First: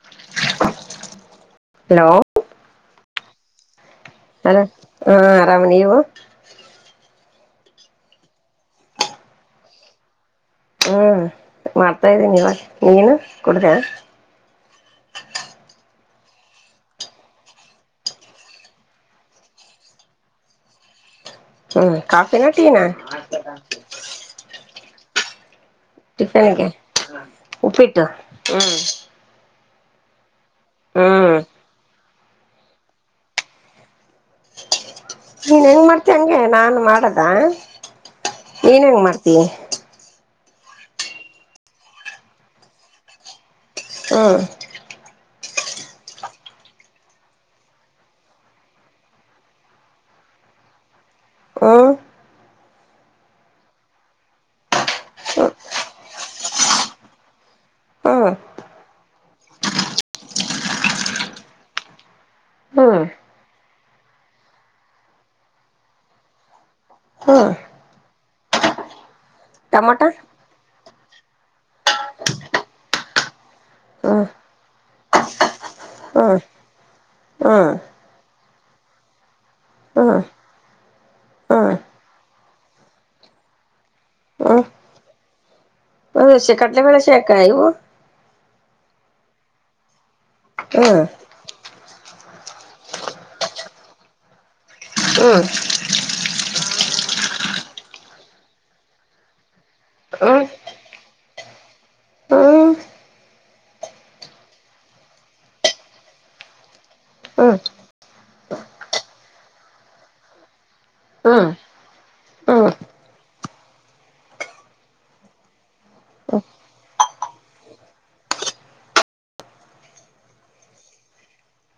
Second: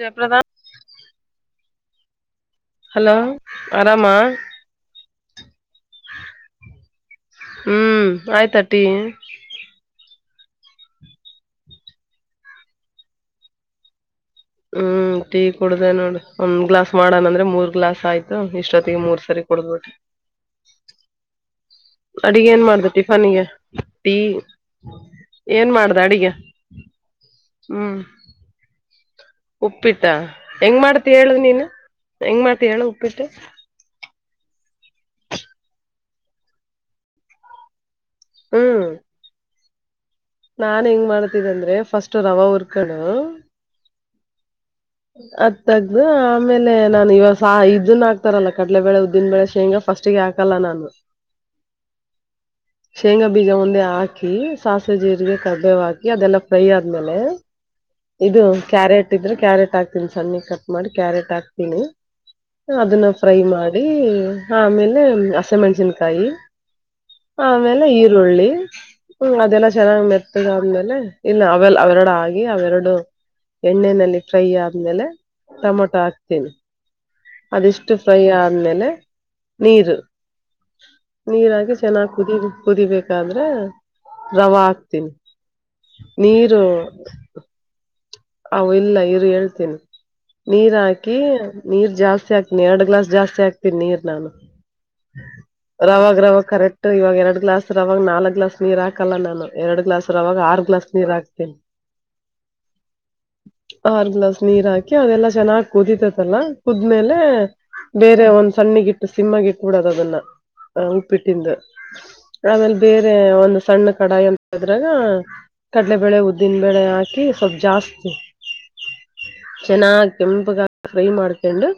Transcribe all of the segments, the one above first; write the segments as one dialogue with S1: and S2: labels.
S1: Jayaprada [unintelligible]
S2: hello
S1: hello, ಆರಾಮ
S2: hello ಹಾ ಆರಾಮ್ ನೀವು
S1: ಹ್ಮ್ ಆಯ್ತಟಿ
S2: ಹ್ಮ್ ಮಾಡ್ತಾ ಇದ್ದೀನಿ ಇವಾಗ ನೀನು ಕುಡ್ದ
S1: ಹ್ಮ್ ಟೀ ಕುಡ್ದ ನೋಡ್ರಿ ಒಂದ್ ಗ್ಲಾಸ್ ಮಾಡಣ ಅಂದ್ರೆ ಮೂರ್ ಗ್ಲಾಸ್ ಆಯ್ತು ಇಷ್ಟೊತ್ತಿಗೆ ಮೂರ್ ಸರಿ ಕುಡಿದ್ಬಿಟ್ಟೆ
S2: ಹ್ಮ್ ಕಾಫಿನ
S1: ಅಡಿಗೆ ಏನ್
S2: ಟೀನಾ
S1: ಮಾಡ್ದ ಟಿಫನ್ ನಿಗೆ ಟೀ ಏನ್ ಮಾಡ್ದೆ ಅಡುಗೆಗೆ
S2: ಟಿಫನ್ಗೆ
S1: ಹ್ಮ್
S2: ಉಪ್ಪಿಟ್ಟು ಹ್ಮ್
S1: ಉಪ್ಪಿಟ್ಟಾ ಹೆಂಗ್ ಮಾಡ್ತಿ
S2: ಹ್ಮ್
S1: ಹೇಳುದ ನೀನು ಹೆಂಗ್ ಮಾಡ್ತ ಹೇಳು ಉಪ್ಪಿಟ್ಟ
S2: ನೀನ್ ಹೆಂಗ್ ಮಾಡ್ತೀಯಾ ಹಂಗೆ ನಾನು ಮಾಡದ ಏನ್
S1: ಹ್ಮ್
S2: ಹೆಂಗ್ ಮಾಡ್ತಿ
S1: ನಾನ್ ಹೆಂಗ್ ಮಾಡ್ತಿದ್ದ ಅಂದ್ರೆ ಫಸ್ಟ್ ರವ ಹುರ್ಕೊಂಡ
S2: ಹಾ
S1: ಅತ್ಗ್ದು ಆಮೇಲೆ ನಾನನ್ ಇವ ಇದನ್ ಆಗ್ತಾರಲ್ಲ ಕಡಲೆಬೇಳೆ ಉದ್ದಿನ ಬೆಳೆ ಶೇಂಗಾ ಫಸ್ಟಿಗೆ ಹಕಲ್ಲ ನಾನು
S2: ಹ
S1: [unintelligible] ಶೇಂಗಾ ಬೀಜ ಒಂದೆ ಹಾಕಿ ಸಾಸಿವೆ ಜೀರಿಗೆ ಕರ್ಬೇವ ಹಾಕಿ ಅದೆಲ್ಲ ಫ್ರೈ ಆದ್ಮೇಲೆ
S2: ಹ್ಮ್
S1: ಇದು ಕ್ಯಾರೆಟ್ ಇದ್ರೆ ಕ್ಯಾರೆಟ್ ಹಾಕ್ಿ [unintelligible] ಸಣ್ಣ ಕಟ್ ಮಾಡಿ ಕ್ಯಾರೆಟ್ ಹಾಕ್ತೀನಿ
S2: ಹ್ಮ್
S1: ಅದನ್ನ ಫ್ರೈ ಮಾಡ ಆಮೇಲೆ ಆಸಂ ಮೆಣಸಿನಕಾಯಿ
S2: ಹ್ಮ್
S1: ಆಮೇಲೆ ಈರುಳ್ಳಿ ಹ ಅದೆಲ್ಲ
S2: ಟಮೊಟ
S1: ಚೆನ್ನಾಗ್ ಮೆತ್ತದಾದ್ಮೇಲೆ ಇಲ್ಲ ಅವೆ ಅವರಡ ಆಗಿ ಅವೆರಡು ಎಣ್ಣನೆಯಲ್ಲಿ
S2: ಹ್ಮ್
S1: ಫ್ರೈ ಆದ್ಮೇಲೆ ಟೊಮೊಟೊ
S2: ಹ್ಮ್
S1: ಹಾಕ್ತೀನಿ
S2: ಹ್ಮ್
S1: ಅದಿಷ್ಟು ಫ್ರೈ ಆದ್ಮೇಲೆ ನೀರು
S2: ಹ್ಮ್ ಹ್ಮ್
S1: ನೀರಾಗಿ ಚೆನ್ನಾಗಿ ಕುದಿ ಕುದಿಬೇಕಾದ್ರೆ ರವ ಆಗ್ತೀನಿ
S2: ಹಸೆ ಕಟ್ಲೆ [unintelligible] ಕಳ ಶಕಾಯು
S1: ಅ ಇಲ್ಲ ಇರು ಹೇಳ್ತೀನಿ ನೀರ್
S2: ಹ್ಮ್
S1: ಹಾಕಿ ನೀರ್ ಜಾಸ್ತಿ ಹಾಕ್ತೀನಿ ಎರಡು ಗ್ಲಾಸ್ ಜಾಸ್ತಿ ಹಾಕ್ತೀನಿ ನೀರ್ ನಾನು
S2: ಹ್ಮ್
S1: ರ ರ ಕರೆಕ್ಟ್ ಇವಾಗ ಎರಡ್ ಗ್ಲಾಸ್ ರವಾಗ ನಾಲ್ಕ್ ಗ್ಲಾಸ್ ನೀರ್ ಹಾಕಲ್ಲ ನಾನು ಎರಡು ಗ್ಲಾಸ್ ರವಾಗ ಆರು ಗ್ಲಾಸ್ ನೀರ್ ಹಾಕ್ತಿ ಹ್ಮ
S2: ಹ್ಮ
S1: ಆರ್ ಗ್ಲಾಸ್ ನೀರ್ ಹಾಕಿ ಅದೆಲ್ಲಾ ಚೆನ್ನಾಗಾಗಿ ಕುದಿತತಲ್ಲ ಕುದ್ಮೇಲೆ
S2: ಹ್ಮ್ ಹ್ಮ್
S1: ಬೇರೆ ಒಂದ್ ಸಣ್ಣಿಗಿಟ್ಟು ಸಿಮ್ಮಗಿಟ್ಬ ಬಿಡದ ಅದನ್ನ ಅ ಉಪ್ಪಿಟ್ಟಿಂದು
S2: ಹ್ಮ್
S1: ಆಮೇಲೆ ಬೇರೆ ಒಂದು ಸಣ್ಣ ಕಡಾಯಿ ಅಂತಿದ್ರೆ ಕಡಲೆಬೇಳೆ ಉದ್ದಿನಬೇಳೆ ಹಾಕಿ ಸ್ವಲ್ಪ್ ಜಾಸ್ತಿ ಚೆನ್ನಾಗ ಕೆಂಪುಗಾಗಿ ಫ್ರೈ ಮಾಡ್ಕೊಂಡು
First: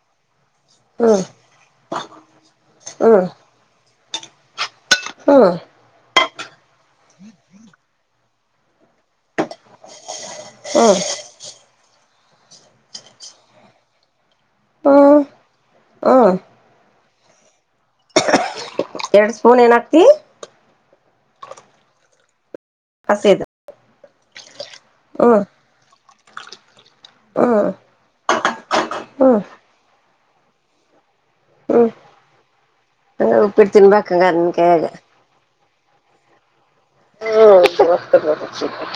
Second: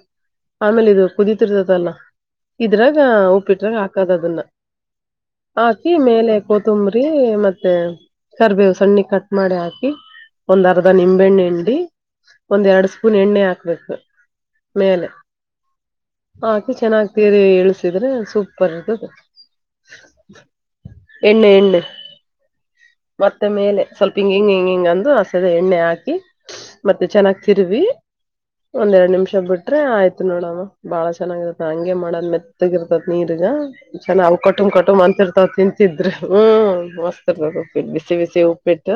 S1: ಆಮೇಲೆ ಇದು ಕುದೀತಿರ್ತದಲ್ಲ ಇದ್ರಾಗ
S2: ಹ್ಮ್
S1: ಉಪ್ಪಿಟ್ರಾಗ ಹಾಕದ ಅದನ್ನ
S2: ಹ್ಮ್
S1: ಹಾಕಿ ಮೇಲೆ ಕೊತ್ತಂಬ್ರಿ ಮತ್ತೆ ಕರಿಬೇವು ಸಣ್ಣ ಕಟ್ ಮಾಡಿ ಹಾಕಿ ಒಂದ್ ಅರ್ಧ
S2: ಹ್ಮ್
S1: ನಿಂಬೆಣ್ಣೆ ಇಂಡಿ ಒಂದ್ ಎರಡು ಸ್ಪೂನ್ ಎಣ್ಣೆ ಹಾಕ್ಬೇಕು ಮೇಲೆ
S2: ಹ್ಮ್ ಹ್ಮ್
S1: ಹಾಕಿ ಚೆನ್ನಾಗಿ ಇಳಿಸಿದರೆ ಸೂಪ
S2: ಎರಡ್ ಸ್ಪೂನ್ ಏನ ಹಕ್ತಿ
S1: ಎಣ್ಣು ಎಣ್ಣು
S2: ಹಸಿದು
S1: ಮತ್ತೆ ಮೇಲೆ ಸ್ವಲ್ಪ ಹಿಂಗ ಹಿಂಗ ಹಿಂಗ ಹಿಂಗ ಅಂದು ಹಸ
S2: ಹ್ಮ್
S1: ಹಾಕಿ ಮತ್ತೆ ಚೆನ್ನಾಗಿ
S2: ಹ್ಮ್
S1: ತಿರ್ವಿ ಒಂದ್ರಡ್ ನಿಮಿಷ
S2: ಹ್ಮ್ ಹ್ಮ್
S1: ಬಿಟ್ರೆ ಆಯ್ತು ನೋಡವ ಬಾಳ ಚೆನ್ನಾಗಿರತ್ತ ಹಂಗೆ ಮಾಡೋದ್ ಮೆತ್ತಗಿರ್
S2: ಹಂಗ
S1: ನೀರಿಗ
S2: ಉಪ್ಪಿಟ್ಟು ತಿನ್ಬೇಕ
S1: ಚನ್ನ
S2: ಹಂಗ
S1: ಅವ
S2: ನನ್
S1: ಕಟ್ಟುಮ್
S2: ಕೈಯಾಗ
S1: ಕಟ್ಟ್ ಅಂತರ್ತಾವ್ ತಿಂತಿದ್ರಿ ಹ್ಮ ಮ ಉಪ್ಪಿ ಬಿಸಿ ಬಿಸಿ ಉಪ್ಪಿಟ್ಟ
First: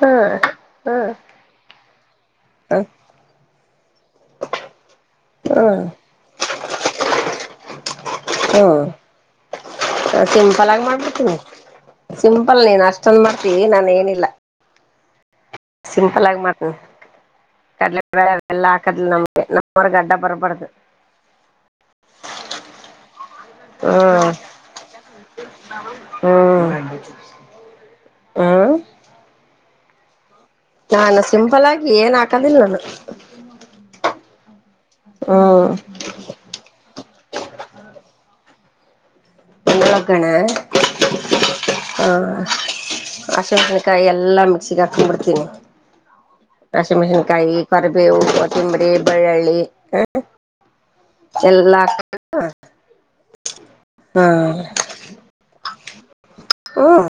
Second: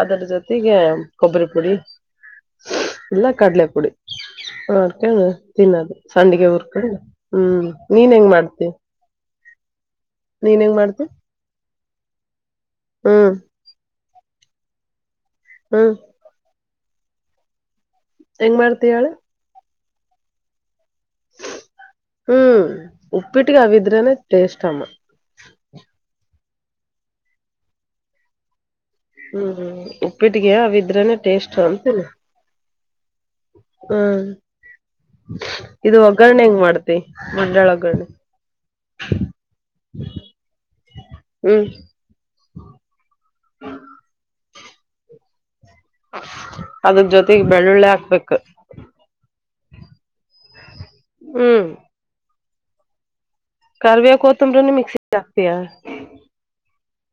S2: ಹಾ
S1: ಅದರ ಜೊತೆಗೆ
S2: ಹಾ
S1: ಕೊಬ್ಬರಿ ಪುಡಿ ಇಲ್ಲ ಕಡಲೆ ಪುಡಿ ರ್ಕ
S2: ಹ್ಮ್
S1: ತಿನ್ನೋದು ಸಂಡಿಗೆ ಉರ್ಕೊಂಡ ಹ್ಮ್ ನೀನ್ ಹೆಂಗ್ ಮಾಡ್ತಿ
S2: ಹ್ಮ್
S1: ನೀನ್
S2: ಸಿಂಪಲ್
S1: ಹೆಂಗ
S2: ಆಗಿ
S1: ಮಾಡ್ತಿ
S2: ಮಾಡ್ಬಿಡ್ತೀನಿ ಸಿಂಪಲ್ ನೀನ್ ಅಷ್ಟೊಂದ
S1: ಹ್ಮ್
S2: ಮಾಡ್ತೀವಿ ನಾನನ್ ಏನಿಲ್ಲ
S1: ಹ್ಮ್
S2: ಸಿಂಪಲ್ ಆಗಿ ಮಾಡತಿ ಕಡಲೆ ಕ
S1: ಹೆಂಗ್
S2: ಎಲ್ಲಾ
S1: ಮಾಡ್ತಿ
S2: ಹಾಕದ
S1: ಹೇಳು
S2: ನಮಗೆ ಒ ಗಂಟ ಪರಪಡದು
S1: ಹ್ಮ್ ಉಪ್ಪಿಟ್ಟಿಗೆ ಅವಿದ್ರೇನೆ
S2: ಹ್ಮ್
S1: ಟೇಸ್ಟ್ ಅಮ್ಮ
S2: ಹ್ಮ್ ಹಾ
S1: ಹ್ಮ್ ಉಪ್ಪಿಟ್ಟಿಗೆ ಅವಿದ್ರನೆ
S2: ನಾನು
S1: ಟೇಸ್ಟ್
S2: ಸಿಂಪಲ್ ಆಗಿ
S1: ಅಂತಿನ
S2: ಏನ್ ಹಾಕದಿಲ್ಲ ನಾನು ಹ್ಮ್
S1: ಇದು ಒಗ್ಗರಣೆ ಹೆಂಗ್ ಮಾಡ್ತಿ ಮಂಡಾಳ ಒಗ್ಗರಣೆ
S2: ಎಕಣ್ಣ
S1: ಹ್ಮ್
S2: ಹಾ ಆಶಸಿನಕಾಯಿ ಎಲ್ಲಾ ಮಿಕ್ಸಿಗೆ ಹಾಕ್ಂಬಿಡ್ತೀನಿ ವಾಷಿನ್
S1: ಅದ್ರ ಜೊತೆಗ್
S2: ಮೆಷಿನ್ಕಾಯಿ
S1: ಬೆಳ್ಳುಳ್ಳಿ
S2: ಕೊರಿಬೆ
S1: ಹಾಕ್ಬೇಕು
S2: ಉೂಪ್ಪ ತಿಂಬ್ರಿ ಬೆಳ್ಳಳ್ಳಿ ಹ್ಮ
S1: ಹ್ಮ್
S2: ಎಲ್ಲಾ
S1: ಕಾರವ
S2: ಹಾ
S1: ಕೊ ತುಂಬರನ್ನು ಮಿಕ್ಸ ರಾತಿ ಆ
S2: ಹ್ಮ್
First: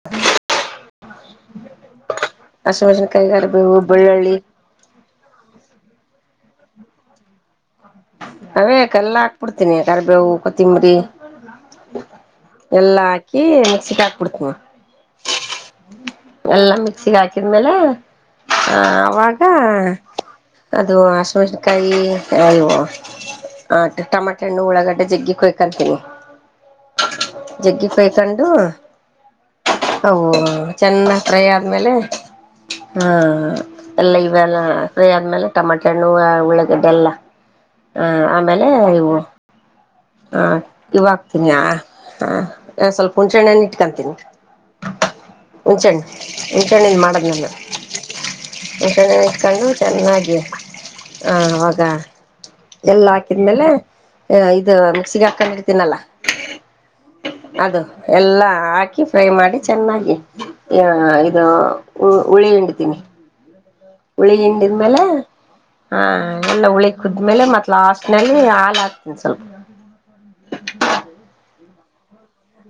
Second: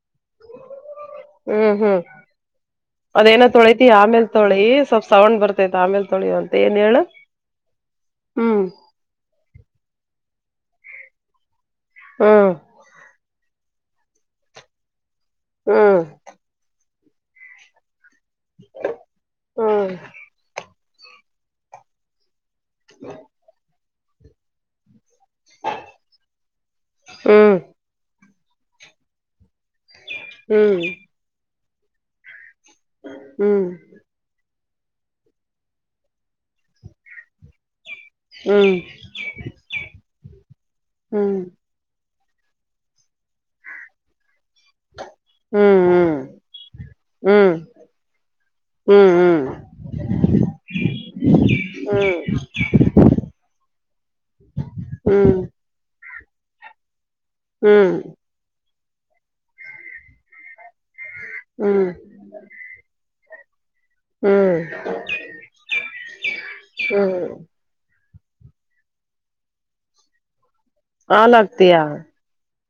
S1: ಹ್ಮ್ ಹ್ಮ್
S2: ಹಸಿಮೆಣಸಿನಕಾಯಿ
S1: ಅದೇನ
S2: ಕರಿಬೇವು
S1: ತೊಳತಿ ಆಮೇಲ್
S2: ಬೆಳ್ಳುಳ್ಳಿ
S1: ತೊಳಿ ಸ್ವಲ್ಪ್ ಸೌಂಡ್ ಬರ್ತೈತಿ ಆಮೇಲ್ ತೊಳಿ ಅಂತ ಏನ್ ಹೇಳ
S2: ಅವೇ ಕಲ್ಲ ಹಾಕ್ಬಿಡ್ತೀನಿ ಕರಿಬೇವು ಕೊತ್ತಂಬರಿ
S1: ಹ್ಮ್
S2: ಎಲ್ಲಾ ಹಾಕಿ ಮಿಕ್ಸಿಕ್ ಹಾಕ್ಬಿಡ್ತನ
S1: ಹ್ಮ್
S2: ಹಸಗ ಹಾಕಿದ್ಮೇಲೆ ಆ ಅವಾಗ ಅದು ಆಶವಷಕಾರಿ ಆಯ
S1: ಹ
S2: ಆ ಟೊಮಾಟೆ ಹಣ್ಣ ಉಳಗಡ್ಡೆ ಜಗ್ಗಿ ಕೊಯ್ಕಂತೀನಿ
S1: ಹ್ಮ್
S2: ಜಗ್ಗಿ ಕೊಯ್ ಕಂಡು ಅ
S1: ಹ್ಮ್
S2: ಚೆನ್ನಾಗ ಫ್ರ ಆದ್ಮೇಲೆ ಹ್ಮ
S1: ಹ್ಮ್
S2: ಎಲ್ಲ ಇವೆಲ್ಲ ಫ್ರೀ ಆದ್ಮೇಲೆ ಟಮಾಟ ಹ್ಣೋವ ಉಳ್ಳಗಡ್ಡೆಲ್ಲ ಹ ಆಮೇಲೆ
S1: ಹ್ಮ್
S2: ಇವು ಆ
S1: ಹ್ಮ್ ಹ್ಮ್ ಹ್ಮ್ ಹ್ಮ್
S2: ಇವಾಗ್ತೀನಯ ಹಾ ಸ್ವಲ್ಪ ಹುಣಚಿಣ್ಣನ ಇಟ್ಕೊಂತೀನಿ ಹಂಚೆಣ್ಣ ಹಂಚಣ್ಣನ್ ಮಾಡದ್ ನಾನ ಮು
S1: ಹ್ಮ್ ಹ್ಮ್ ಹ್ಮ್
S2: ಇಚ್ಕೊಂಡು ಚೆನ್ನಾಗಿ ಹ ಅವಾಗ ಎಲ್ಲಾ ಹಾಕಿದ್ಮೇಲೆ ಇ
S1: ಹ್ಮ್
S2: ಮಿಕ್ಸಿಗೆ
S1: ಹ್ಮ್
S2: ಹಾಕೊಂಡ್ರ್ತೀನಲ್ಲ ಅದು
S1: ಹ್ಮ್ ಹ್ಮ್ ಹ್ಮ್
S2: ಎಲ್ಲಾ ಹಾಕಿ ಫ್ರೈ ಮಾಡಿ ಚೆನ್ನಾಗಿ ಹ ಇದು
S1: ಹ್ಮ್
S2: ಉ ಉಳಿ ಹಂಡಿತೀನಿ ಹುಳಿ ಹಿಂಡಿದ್ಮೇಲೆ ಆ ಎಲ್ಲ ಹುಳಿ ಕುದ್ಮೇಲೆ ಮತ್ ಲಾಸ್ಟ್ ನಲ್ಲಿ ಹಾಲ್ ಹಾಕ್ತೀನಿ ಸ್ವಲ್ಪ..
S1: ಹಾಲ್ ಹಾಕ್ತೀಯ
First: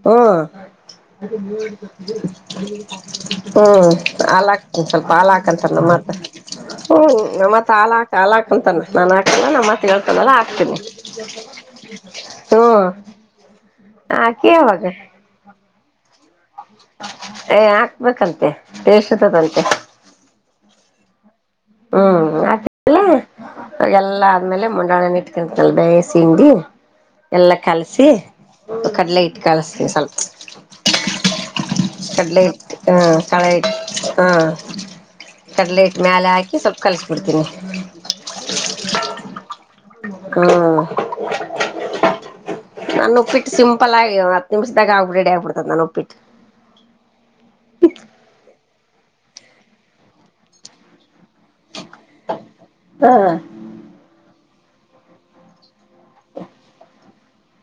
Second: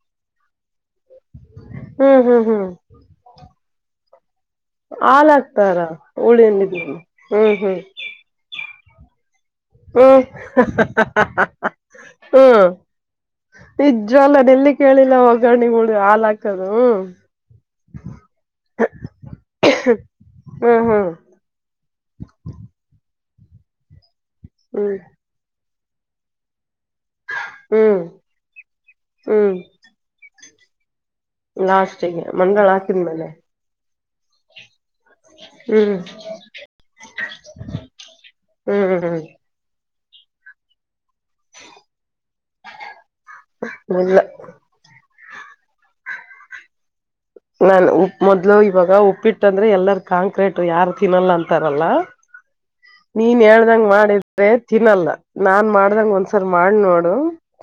S2: ಹ್ಮ ಹ್ಮ್
S1: ಹ್ಮ್ ಹ್ಮ್ ಹ್ಮ್
S2: ಅಲ.. ಒಂದ ಸ್ವಲ್ಪ ಹಾಲ್ ಹಾಕಂತಾರ
S1: ಹಾಕ್ತಾರ
S2: ನಮ್ಮತ ಹ್ಮ
S1: ಹುಳಿಯಲ್ಲಿದ್ರನು ಹ್ಮ್
S2: ನಮ್ಮತ್ರ
S1: ಹ್ಮ್
S2: ಹಾಲ ಹಾಕ್ ಹಾಲ ಹಾಕಂತಾನ.. ನಾನ್ ಹಾಕಲ್ಲ ನಮ್ಮತ್
S1: ಹ್ಮ್
S2: ಹೇಳ್ತಾನಲ್ಲ ಹಾಕ್ತೀನಿ
S1: ಹ್ಮ್.. ನಿಜ್ವ ಅಲ್ಲ
S2: ಹಾಕಿ
S1: ನೆಲ್ಲಿ
S2: ಅವಾಗ
S1: ಕೇಳಿಲ್ಲ ಹೋಗ್ಣ ಹ ಹಾಕಿ ಕದ
S2: ಏ ಹಾಕ್ಬೇಕಂತೆ ಟೇಸ್ಟ್ ಇರ್ತದಂತೆ
S1: ಹಾ ಹಾ..
S2: ಹ್ಮ್ ಆಕ ಅವ ಎಲ್ಲಾ ಆದ್ಮೇಲೆ
S1: ಹ್ಮ್
S2: ಮುಂಡಳನ ಇಟ್ಕ [inaudible] ಚಲ್ದ ಸಿಂಡಿ.. ಎಲ್ಲ
S1: ಹ್ಮ್
S2: ಕಲ್ಸಿ ಕಡ್ಲೆ ಇಟ್
S1: ಹ್ಮ್
S2: ಕಲ್ಸ ಸ್ವಲ್ಪ.
S1: ಲಾಸ್ಟಿಗೆ
S2: ಕಡ್ಲೆ ಇಟ್
S1: ಮಂಡಾಳ
S2: ಹಾ
S1: ಹಾಕಿದ್ಮೇಲೆ
S2: ಕಳ ಇಟ್ ಹಾ ಕಡ್ಲೆ
S1: ಹ್ಮ್
S2: ಇಟ್ ಮ್ಯಾಲ ಹಾಕಿ ಸ್ವಲ್ಪ್ ಕಲಸ್ಬಿಡ್ತೀನಿ
S1: ಹ್ಮ್ ಹ್ಮ್
S2: ಹಾಂ ನಾನ ಉಪ್ಪಿಟ್ಟು ಸಿಂಪಲ್ ಆಗಿ
S1: ಇಲ್ಲ
S2: ಒಂದು ಹತ್ತು ನಿಮಿಷದಾಗ ರೆಡಿ ಆಗ್ಬಿಡ್ತ ನಾನ ಉಪ್ಪಿಟ್ಟು
S1: ನಾನ್ ಉಪ್ ಮೊದ್ಲು ಇವಾಗ ಉಪ್ಪಿಟ್ಟಂದ್ರೆ ಎಲ್ಲಾರ ಕಾಂಕ್ರೀಟ್ ಯಾರು ತಿನ್ನಲ್ಲ ಅಂತಾರಲ್ಲ
S2: ಹಾ
S1: ನೀನ್ ಹೇಳ್ದಂಗ ಮಾಡಿದ್ರೆ ತಿನ್ನಲ್ಲ ನಾನ್ ಮಾಡ್ದಂಗ ಒಂದ್ಸರ್ ಮಾಡ್ ನೋಡು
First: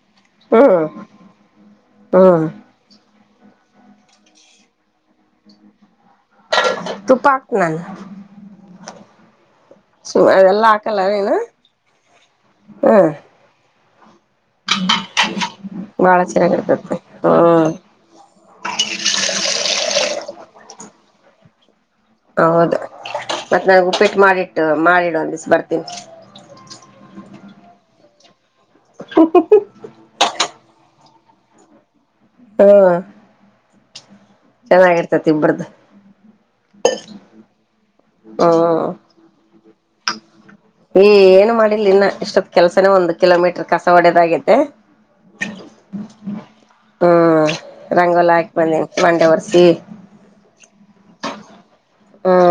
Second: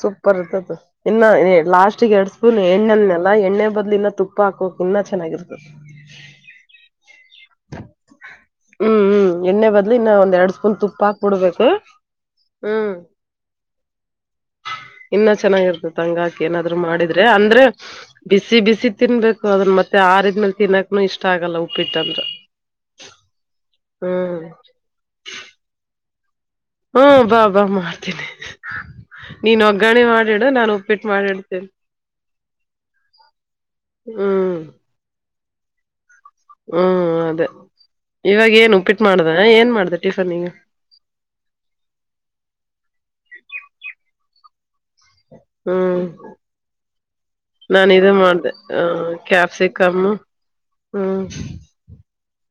S1: ಸೂಪರ್ ಇರ್ತದ
S2: ಹ್ಮ್
S1: ಇನ್ನು ಲಾಸ್ಟ್ಗೆ ಎರಡು
S2: ಹ್ಮ್
S1: ಸ್ಪೂನ್ ಎಣ್ಣೆನಲ್ಲ ಎಣ್ಣೆ ಬದ್ಲು ಇನ್ನ ತುಪ್ಪ ತುಪ್ಪ ಹಾಕೋಕ್ ಇನ್ನ ಚೆನ್ನಾಗಿರ್ತದೆ
S2: ತುಪ್ಪ ಹಾಕ್ ನಾನು
S1: ಹ್ಮ್ ಹ್ಮ್ ಎಣ್ಣೆ ಬದ್ಲು ಇನ್ನ
S2: ಸು
S1: ಒಂದ್ ಎರಡ್ ಸ್ಪೂನ್ ತುಪ್ಪ ಹಾಕ್ ಬಿಡ್ಬೇಕು
S2: ಹಾ
S1: ಇನ್ನ ಚೆನ್ನಾಗಿರ್ತ
S2: ಬಾಳ
S1: ಹಂಗಾಕಿ ಏನಾದ್ರು
S2: ಚೆನ್ನಾಗಿರ್ತತಿ
S1: ಮಾಡಿದ್ರೆ ಅಂದ್ರೆ
S2: ಹ್ಮ್
S1: ಬಿಸಿ ಬಿಸಿ ತಿನ್ಬೇಕು ಅದನ್ನ ಮತ್ತೆ ಆರಿದ್ಮೇಲೆ ತಿನ್ನಕ್ ಇಷ್ಟ ಆಗಲ್ಲವು
S2: ಹ ಹೌದು ಮತ್ತ್ ನನ್ ಉಪ್ಪಿಟ್ಟು
S1: ಹ್ಮ್
S2: ಮಾಡಿಟ್ಟು ಮಾಡಿಡ್ ಒಂದ್ ದಿಸ್ ಬರ್ತೀನಿ
S1: ಹ್ಮ ಬಾ ಬಾ ಮಾಡ್ತೀನಿ ನೀನ್ ಒಗ್ಗಾಣೆ ಮಾಡಿಡು ನಾನು ಪಿಟ್ ಮಾಡ್ ಹೇಳ್ತಿನಿ
S2: ಹಾ
S1: ಹ್ಮ್
S2: ಚೆನ್ನಾಗಿರ್ತೆ ತಿಂಬ್ರದ
S1: ಹ್ಮ್ ಅದೇ ಇವಾಗ ಏನು
S2: ಹ್ಮ್
S1: ಉಪ್ಪಿಟ್ಟ ಮಾಡ್ದ ಏನ್ ಮಾಡ್ದ ಟಿಫನಿಗೆ
S2: ಈ ಏನು ಮಾಡಿಲ್ ಇನ್ನ ಇಷ್ಟೊತ್ ಕೆಲ್ಸನೇ ಒಂದ್ ಕಿಲೋಮೀಟರ್ ಕಸ ಒಡದಾಗತೆ
S1: ಹ್ಮ್
S2: ಹ್ಮ್
S1: ನಾನ್ ಇದು
S2: ರಂಗೋಲಿ
S1: ಮಾಡ್ದೆ
S2: ಹಾಕಿ
S1: ಆ ಕ್ಯಾಪ್ಸಿಕಮ್ಮ
S2: ಹಾ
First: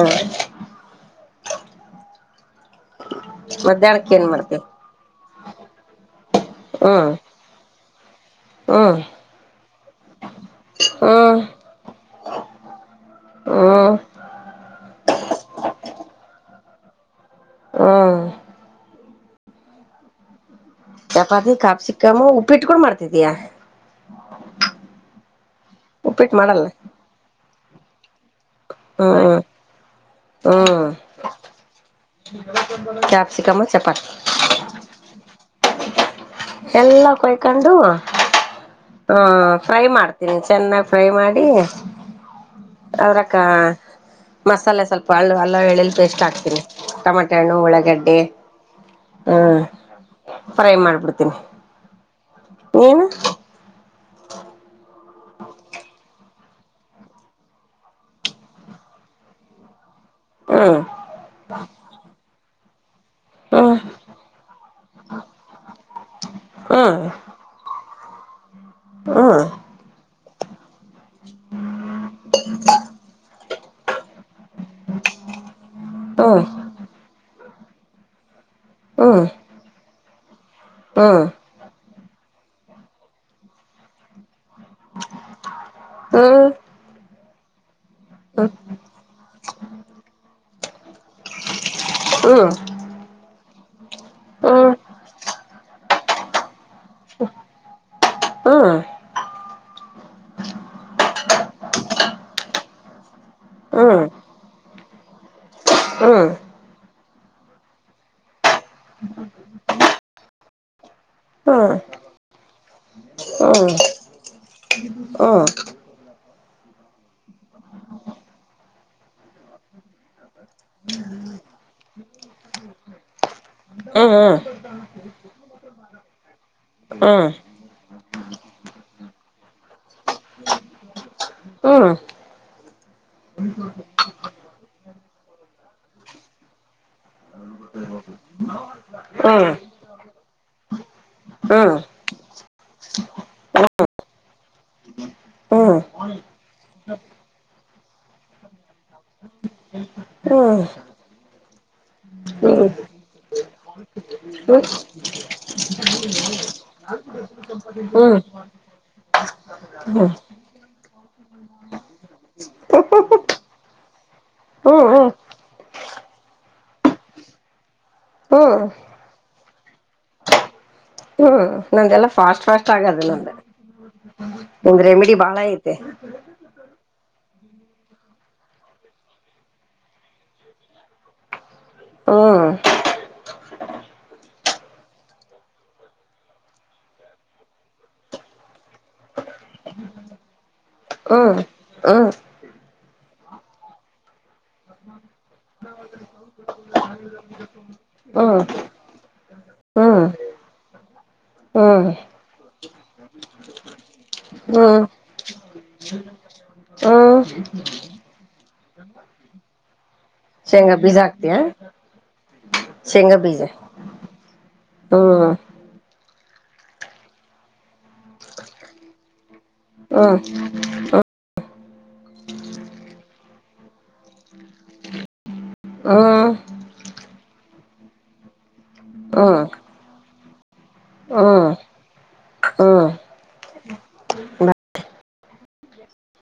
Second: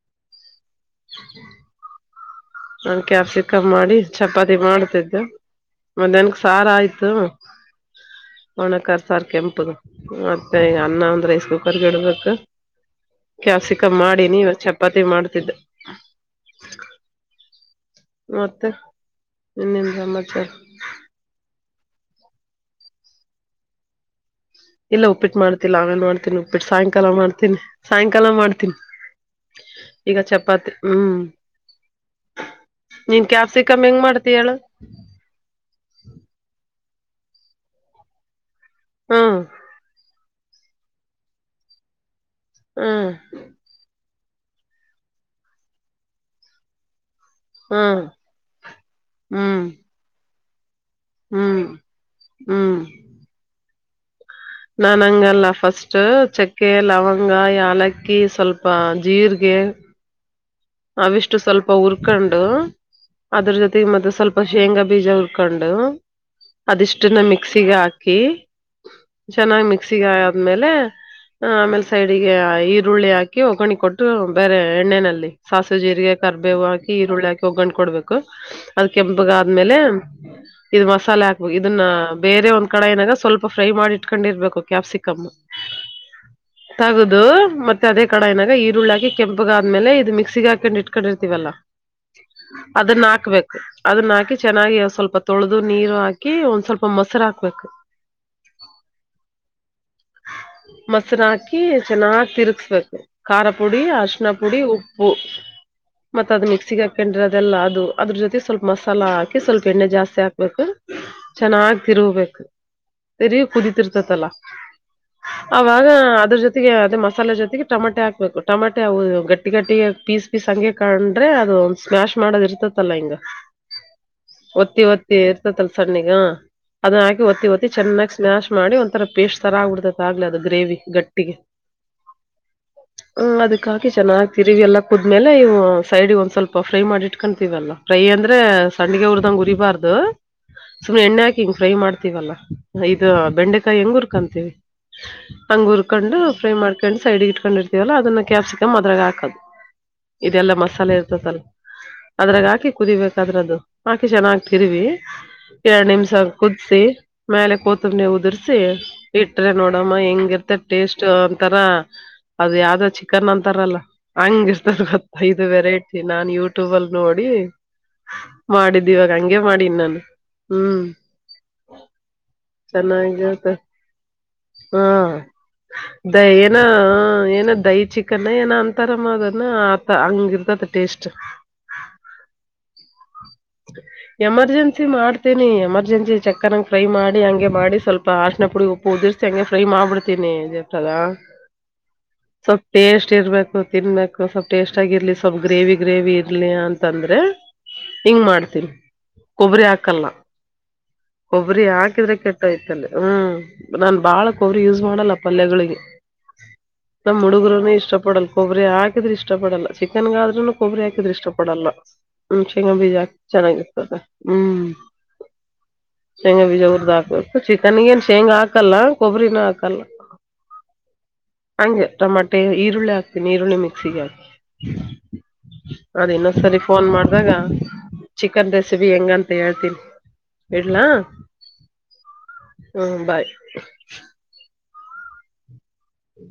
S1: [inaudible] ನನ್ ಕ್ಯಾಪಿಸಿಕಂ ಮಾಡಿ
S2: ಮಧ್ಯಾಹ್ನಕ್ಕೆ ಏನ್
S1: ಚಪಾತಿ
S2: ಮಾಡ್ತಿ
S1: ಮಾಡ್ತಿದ್ದು ಮದ್ಯಾನಕ್ ಸಾರ ಆಯ್ತು
S2: ಹ್ಮ್ ಹ್ಮ್
S1: ಒಣಕಾರ್ ಸಾರ್ ಕೆಂಪುದು ಮತ್ತೆ ಈ ಅನ್ನ ಒಂದ್
S2: ಹ್ಮ್
S1: ರೈಸ್ ಕುಕ್ಕರ್ಗೆ ಇಡ್ಬೇಕು ಕ್ಯಾಪಿಸಿಕಂ
S2: ಹ್ಮ್
S1: ಮಾಡಿನಿ ಇವಾಗ್ ಚಪಾತಿ ಮಾಡ್ತಿದ್ದ
S2: ಹ್ಮ್
S1: ಮತ್ತೆ ಇನ್ನ ಏನ್ ಸಮಾಚಾರ
S2: ಚಪಾತಿನ ಕಾಪಸಕ್ಕಮ್ಮ ಉಪ್ಪಿಟ್ಗು ಮಾಡ್ತಿದಿಯ
S1: ಇಲ್ಲ ಉಪ್ಪಿಟ್ಟ ಮಾಡ್ತಿಲ್ಲ [unintelligible] ಮಾಡ್ತಿನಿ ಉಪ್ಪಿಟ್ಟು ಸಾಯಂಕಾಲ ಮಾಡ್ತನಿ ಸಾಯಂಕಾಲ ಮಾಡ್ತಿ
S2: ಹ್ಮ್
S1: ಈಗ ಚಪಾತಿ ಹ್ಮ್ ನೀನ್ ಕ್ಯಾಪ್ಸಿಕಮ್ ಹೆಂಗ್ ಮಾಡ್ತೀಯಾ ಹೇಳು
S2: ಎಲ್ಲ ಕೊಯ್ಕೊಂಡು ಹಾ
S1: ಹ್ಮ್
S2: ಫ್ರೈ ಮಾಡ್ತ ತಿನ್ ಚೆನ್ನಗ್ ಫ್ರೈ ಮಾಡಿ
S1: ಹ್ಮ್
S2: ಅದ್ರಕ್ಕ ಮಸಾಲೆ ಸ್ವಲ್ಪ ಹಳ್ಳು ಅಲ್ಲ ಎಳಿಲಿ ಪೇಸ್ಟ್ ಹಾಕ್ತೀನಿ ಟಮಟ್ ಕಣು
S1: ಹ್ಮ್
S2: ಉಳಗಡ್ಡೆ ಹ್ಮ್ ಫ್ರೈ ಮಾಡ್ಬಿಡ್ತೀನಿ
S1: ಹ್ಮ್
S2: ಹ್ಮ್
S1: ನಾನ್ ಹಂಗಲ್ಲ ಫಸ್ಟ್ ಚಕ್ಕೆ ಲವಂಗ ಯಾಲಕ್ಕಿ ಸ್ವಲ್ಪ ಜೀರ್ಗೆ [unintelligible]
S2: ಹ್ಮ್
S1: ಅವಿಷ್ಟು ಸ್ವಲ್ಪ ಉರ್ಕೊಂಡು ಅದ್ರ
S2: ಹ್ಮ್
S1: ಜೊತೆಗೆ ಮತ್ತೆ ಸ್ವಲ್ಪ ಶೇಂಗಾ ಬೀಜ ಉರ್ಕೊಂಡು
S2: ಹ್ಮ್
S1: ಅದಿಷ್ಟನ್ನ ಮಿಕ್ಸಿಗೆ ಹಾಕಿ
S2: ಹ್ಮ್
S1: ಚೆನ್ನಾಗ್ ಮಿಕ್ಸಿಗ ಮೇಲೆ ಆಮೇಲೆ ಸೈಡಿಗೆ ಈರುಳ್ಳಿ ಹಾಕಿ ಕಿ ಒಗ್ಗರಾಣಿ ಕೊಟ್ಟರು ಬೇರೆ ಎಣ್ಣೆನಲ್ಲಿ ಸಾಸಿವೆ ಜೀರಿಗೆ
S2: ಹ್ಮ್ ಹ್ಮ್
S1: ಕರ್ಬೇವು ಹಾಕಿ ಈರುಳ್ಳಿ ಹಾಕಿ ಒಗ್ಗೊಂಡ್ ಕೊಡ್ಬೇಕು ಅದ್
S2: ಹ್ಮ್ ಹ್ಮ್
S1: ಕೆಂಪಗಾದ್ಮೇಲೆ ಇದ ಮಸಾಲೆ
S2: ಹ್ಮ್
S1: ಹಾಕ್ಬೇಕು ಇದನ್ನ ಬೇರೆ ಒಂದ್ ಕಡ ಏನಾಗ ಸ್ವಲ್ಪ ಫ್ರೈ ಮಾಡಿ ಇಟ್ಕೊಂಡಿರ್ಬೇಕು ಕ್ಯಾಪ್ಸಿಕಮ ತಗದು ಮತ್ತೆ ಅದೇ ಕಡಾಯಿನಾಗ ಈರುಳ್ಳಿ ಹಾಕಿ ಕೆಂಪುಗಾದ್ಮೇಲೆ ಇದು ಮಿಕ್ಸ್ ಸಿಗಾಕಂಡು ಇಟ್ಕೊಂಡಿರ್ತಿೀವಲ್ಲಾ
S2: ಹ್ಮ್
S1: ಅದನ್ನ ಹಾಕ್ಬೇಕು ಅದನ್ನ ಹಾಕಿ
S2: ಹ್ಮ್
S1: ಚೆನ್ನಾಗಿ ಸ್ವಲ್ಪ ತೊಳೆದು ನೀರು ಹಾಕಿ ಒಂದ್ ಸ್ವಲ್ಪ ಮೊಸ ಹೆಸರ ಹಾಕ್ಬೇಕು
S2: ಹಾ
S1: [inaudible] ಮೊಸರ ಹಾಕಿ ಚೆನ್ನಾಗ್ ತಿರುಗ್ಸ್ಬೇಕು ಖಾರ ಪುಡಿ
S2: ಹ್ಮ್
S1: ಅರ್ಶಿನ ಪುಡಿ ಉಪ್ಪ ಹು ಮತ್ತತ್ ಅದ್ ಮಿಕ್ಸಿಗೆ ಹಾಕೊಂಡ್ರೆ ಅದೆಲ್ಲಾ ಅದು ಅದ್ರ ಜೊತೆ ಸ್ವಲ್ಪ ಮಸಾಲ ಹಾಕಿ ಸ್ವಲ್ಪ ಎಣ್ಣೆ ಜಾಸ್ತಿ ಹಾಕ್ಬೇಕು ಚೆನ್ನಾಗ್ ತಿರುಬೇಕು ಸೆರಿಯ ಕುುದಿತಿರ್ತತಲ್ಲ ಅವಾಗ ಅದ್ರ ಜೊತೆಗೆ ಅದೇ ಮಸಾಲೆ ಜೊತೆಗೆ ಟಮಾಟೆ ಹಾಕ್ಬೇಕು ಟಮಾಟೆ ಅ ಗಟ್ಟಿಗಟ್ಟಿ ಟ್ಟಿಗೆ ಪೀಸ್ ಪೀಸ್ ಹಂಗಗೆ ಕಂಡ್ರೆ ಅದು ಒಂದ ಸ್ಮ್ಯಾಶ್ ಮಾಡದ್ ಇರ್ತತಲ್ಲಾ ಹಿಂಗ ಒತ್ತಿ ಒತ್ತಿ ಇರ್ತದಲ್ ಸ್ಣಗಾ ಅದನ್ನ ಹಾಕಿ ಒತ್ತಿ ಒತ್ತಿ ಚೆನ್ನಾಗ್ ಸ್ಮ್ಯಾಶ್ ಮಾಡಿ ಒಂಥರ ಪೇಸ್ಟ್ ತರ ಆಗ್ಬಿಡತೈತ್ ಆಗ್ ಅದು ಗ್ರೇವಿ ಗಟ್ಟಿಗೆ
S2: ಹಾ
S1: ಹ್ಮ ಅದಕ್ಕ ಹಾಕಿ ಚೆನ್ನಾಗ ತಿರಿವಿ ಎಲ್ಲ ಕುದ್ಮೇಲೆ ಇ ಸೈಡ್ಗೆ ಒಂದ್ ಸ್ವಲ್ಪ ಫ್ರೈ ಮಾಡಿ ಇಟ್ಕತೀವಲ್ಲ ಫ್ರೈ ಅಂದ್ರೆ ಸಂಡ್ಣಗೆ ಅವರದ ಗರಿಬಾರ್ದ ಸುಮ್ನೆ ಎಣ್ಣೆ ಹಾಕಿ ಹಿಂಗ ಫ್ರೈ ಮಾಡ್ತೀವಲ್ಲ ಇದದು ಬೆಂಡೆಕಾಯಿ ಹೆಂಗರ್ ಕಂತೀವಿ ಹಂಗ ಉರ್ಕೊಂಡು ಫ್ರೈ ಮಾಡ್ಕೊಂಡು ಸಡ್ಗೆ ಇಟ್ಕೊಂಡಿರ್ತೀವಲ್ಲ ಅದನ್ನ ಕ್ಯಾಪ್ಸಿಕಮ್ ಅದ್ರಾಗ ಹಾಕ ಇದೆಲ್ಲ ಮಸಾಲೆ ಇರ್ತದಲ್ ಅದ್ರಾಗ ಹಾಕಿ ಕುದಿಬೇಕಾದ್ರೆ ಅದು ಆಾಕೆ ಚೆನ್ನಾಗ್ತಿರ್ವಿ ಎರಡ್ ನಿಮ್ಷ ಕುದಸಿ ಮೇಲೆ ಕೂತಂಬನವು ಉದುರ್ಸಿ ಇಟ್ರೆ ನೋಡಮ್ಮ ಹೆಂಗಿರ್ತೆ ಟೇಸ್ಟ್ ಅಂತಾರ ಅದ ಯಾವ್ದ ಚಿಕನ್ ಅಂತಾರಲ್ಲ ಹಂಗರ್ತ ಗ ಐದು ವೆರೈಟಿ ನಾನ್ ಯೂಟ್ಯೂಬ ಅಲ್ ನೋಡಿ ಮಾಡಿದ್ದು ಇವಾಗ ಹಂಗಗೆ ಮಾಡಿ ಇನ್ನಾನು ಹ್ಮ್
S2: ಹ್ಮ್ ನಂದ ಎಲ್ಲ ಫಾಸ್ಟ್ ಫಾಸ್ಟ್ ಆಗದು ನಮ್ದ
S1: ಚೆನ್ನಾಗಿರುತ್ತೆ ಹಾ ದ ಏನ ಏನ ದಹಿ ಚಿಕನ್ ಏನ ಅಂತ ತರಮದಾನ ಅ ಅಂಗರುತ ಅದ ಟೇಸ್ಟ್
S2: ಹ್ಮ್
S1: ಎಮರ್ಜೆನ್ಸಿ ಮಾಡ್ತೇನಿ ಎಮರ್ಜೆನ್ಸಿ ಚಕ್ಕನಂಗ ಫ್ರೈ ಮಾಡಿ ಹಂಗೆ ಮಾಡಿ ಸ್ವಲ್ಪ ಆ ್ಣ ಪುಡಿ ಉಪ್ಪು ಉದುರ್ಸಿ ಹಂಗೆ ಫ್ರೈ ಮಾಡ್ಬಿಡ್ತೀನಿ ಇಲ್ಲ
S2: ಹ
S1: ಸ್ವಲ್ಪ್ ಟೇಸ್ಟ್ ಇರ್ಬೇಕು ತಿನ್ಬೇಕು ಸ್ವಲ್ಪ್ ಟೇಸ್ಟ್ ಆಗಿರ್ಲಿ ಸ್ವಲ್ಪ್ ಗ್ರೇವಿ ಗ್ರೇವಿ ಇರ್ಲಿ ಅಂತಂದ್ರೆ
S2: ಹ್ಮ
S1: ಹಿಂಗ್ ಮಾಡ್ತೀನಿ ಕೊಬ್ಬರಿ ಹಾಕಲ್ಲ ಕೊಬ್ಬರಿ
S2: ಹ್ಮ್
S1: ಹಾಕಿದ್ರೆ ಕೆಟ್ಟ ಐ್ತಲ್ಲ ಹ್ಮ್ ನಾನ್ ಬಾಳ ಕೊಬ್ಬರಿ ಯೂಸ್
S2: ಹ್ಮ್
S1: ಮಾಡಲ್ಲ ಪಲ್ಯಗಳಿಗೆ ನಮ್ಮ್
S2: ಹ್ಮ್
S1: ಹುಡುಗರುನ ಇಷ್ಟ ಪಡಲ್ಲ ಕೊಬ್ಬರಿ ಹಾಕಿದ್ರೆ ಇಷ್ಟ ಪಡಲ್ಲ ಚಿಕ್ಕ ಚಿಕನ್ಗಾದ ಆದ್ರೂನು
S2: ಶೇಂಗಾ
S1: ಕೊಬ್ಬರಿ
S2: ಬೀಜ
S1: ಹಾಕಿದ್ರೆ ಇಷ್ಟ
S2: ಹಾಕ್ತಿಯಾ
S1: ಪಡಲ್ಲ ಶೇಂಗಾ ಬೀಜ ಚೆನ್ನಾಗಿರ್ತದೆ ಹ್ಮ್
S2: ಹ್ಮ್
S1: ಶೇಂಗಾ ಬೀಜ ಅವರದ್ ಹಾಕ್ಬೇಕು ಚಿಕನ್ಗ ಏನ್ ಶೇಂಗ ಹಾಕಲ್ಲ ಕೊಬ್ಬರಿನ ಹಾಕ್
S2: ಹಾ
S1: ಹಂಗೆ ಟಮಾಟೆ ಈರುಳ್ಳಿ ಹಾಕ್ತೀನಿ ಈರುಳ್ಳಿ ಮಿಕ್ಸಿಗೆ ಹಾಕ್ ಅದ
S2: ಹ್ಮ್
S1: ಇನ್ನೊಂದ್ಸರಿ ಫೋನ್ ಮಾಡ್ದಾಗ ಚಿಕನ್ ರೆಸಿಬಿ ಹೆಂಗಂತ
S2: ಹ್ಮ್
S1: ಹೇಳ್ತೀನಿ ಇಡ್ಲಾ..
S2: ಹ್ಮ್ ಹ್ಮ್
S1: ಹ್ಮ ಬಾಯ್.. ಹ್ಮ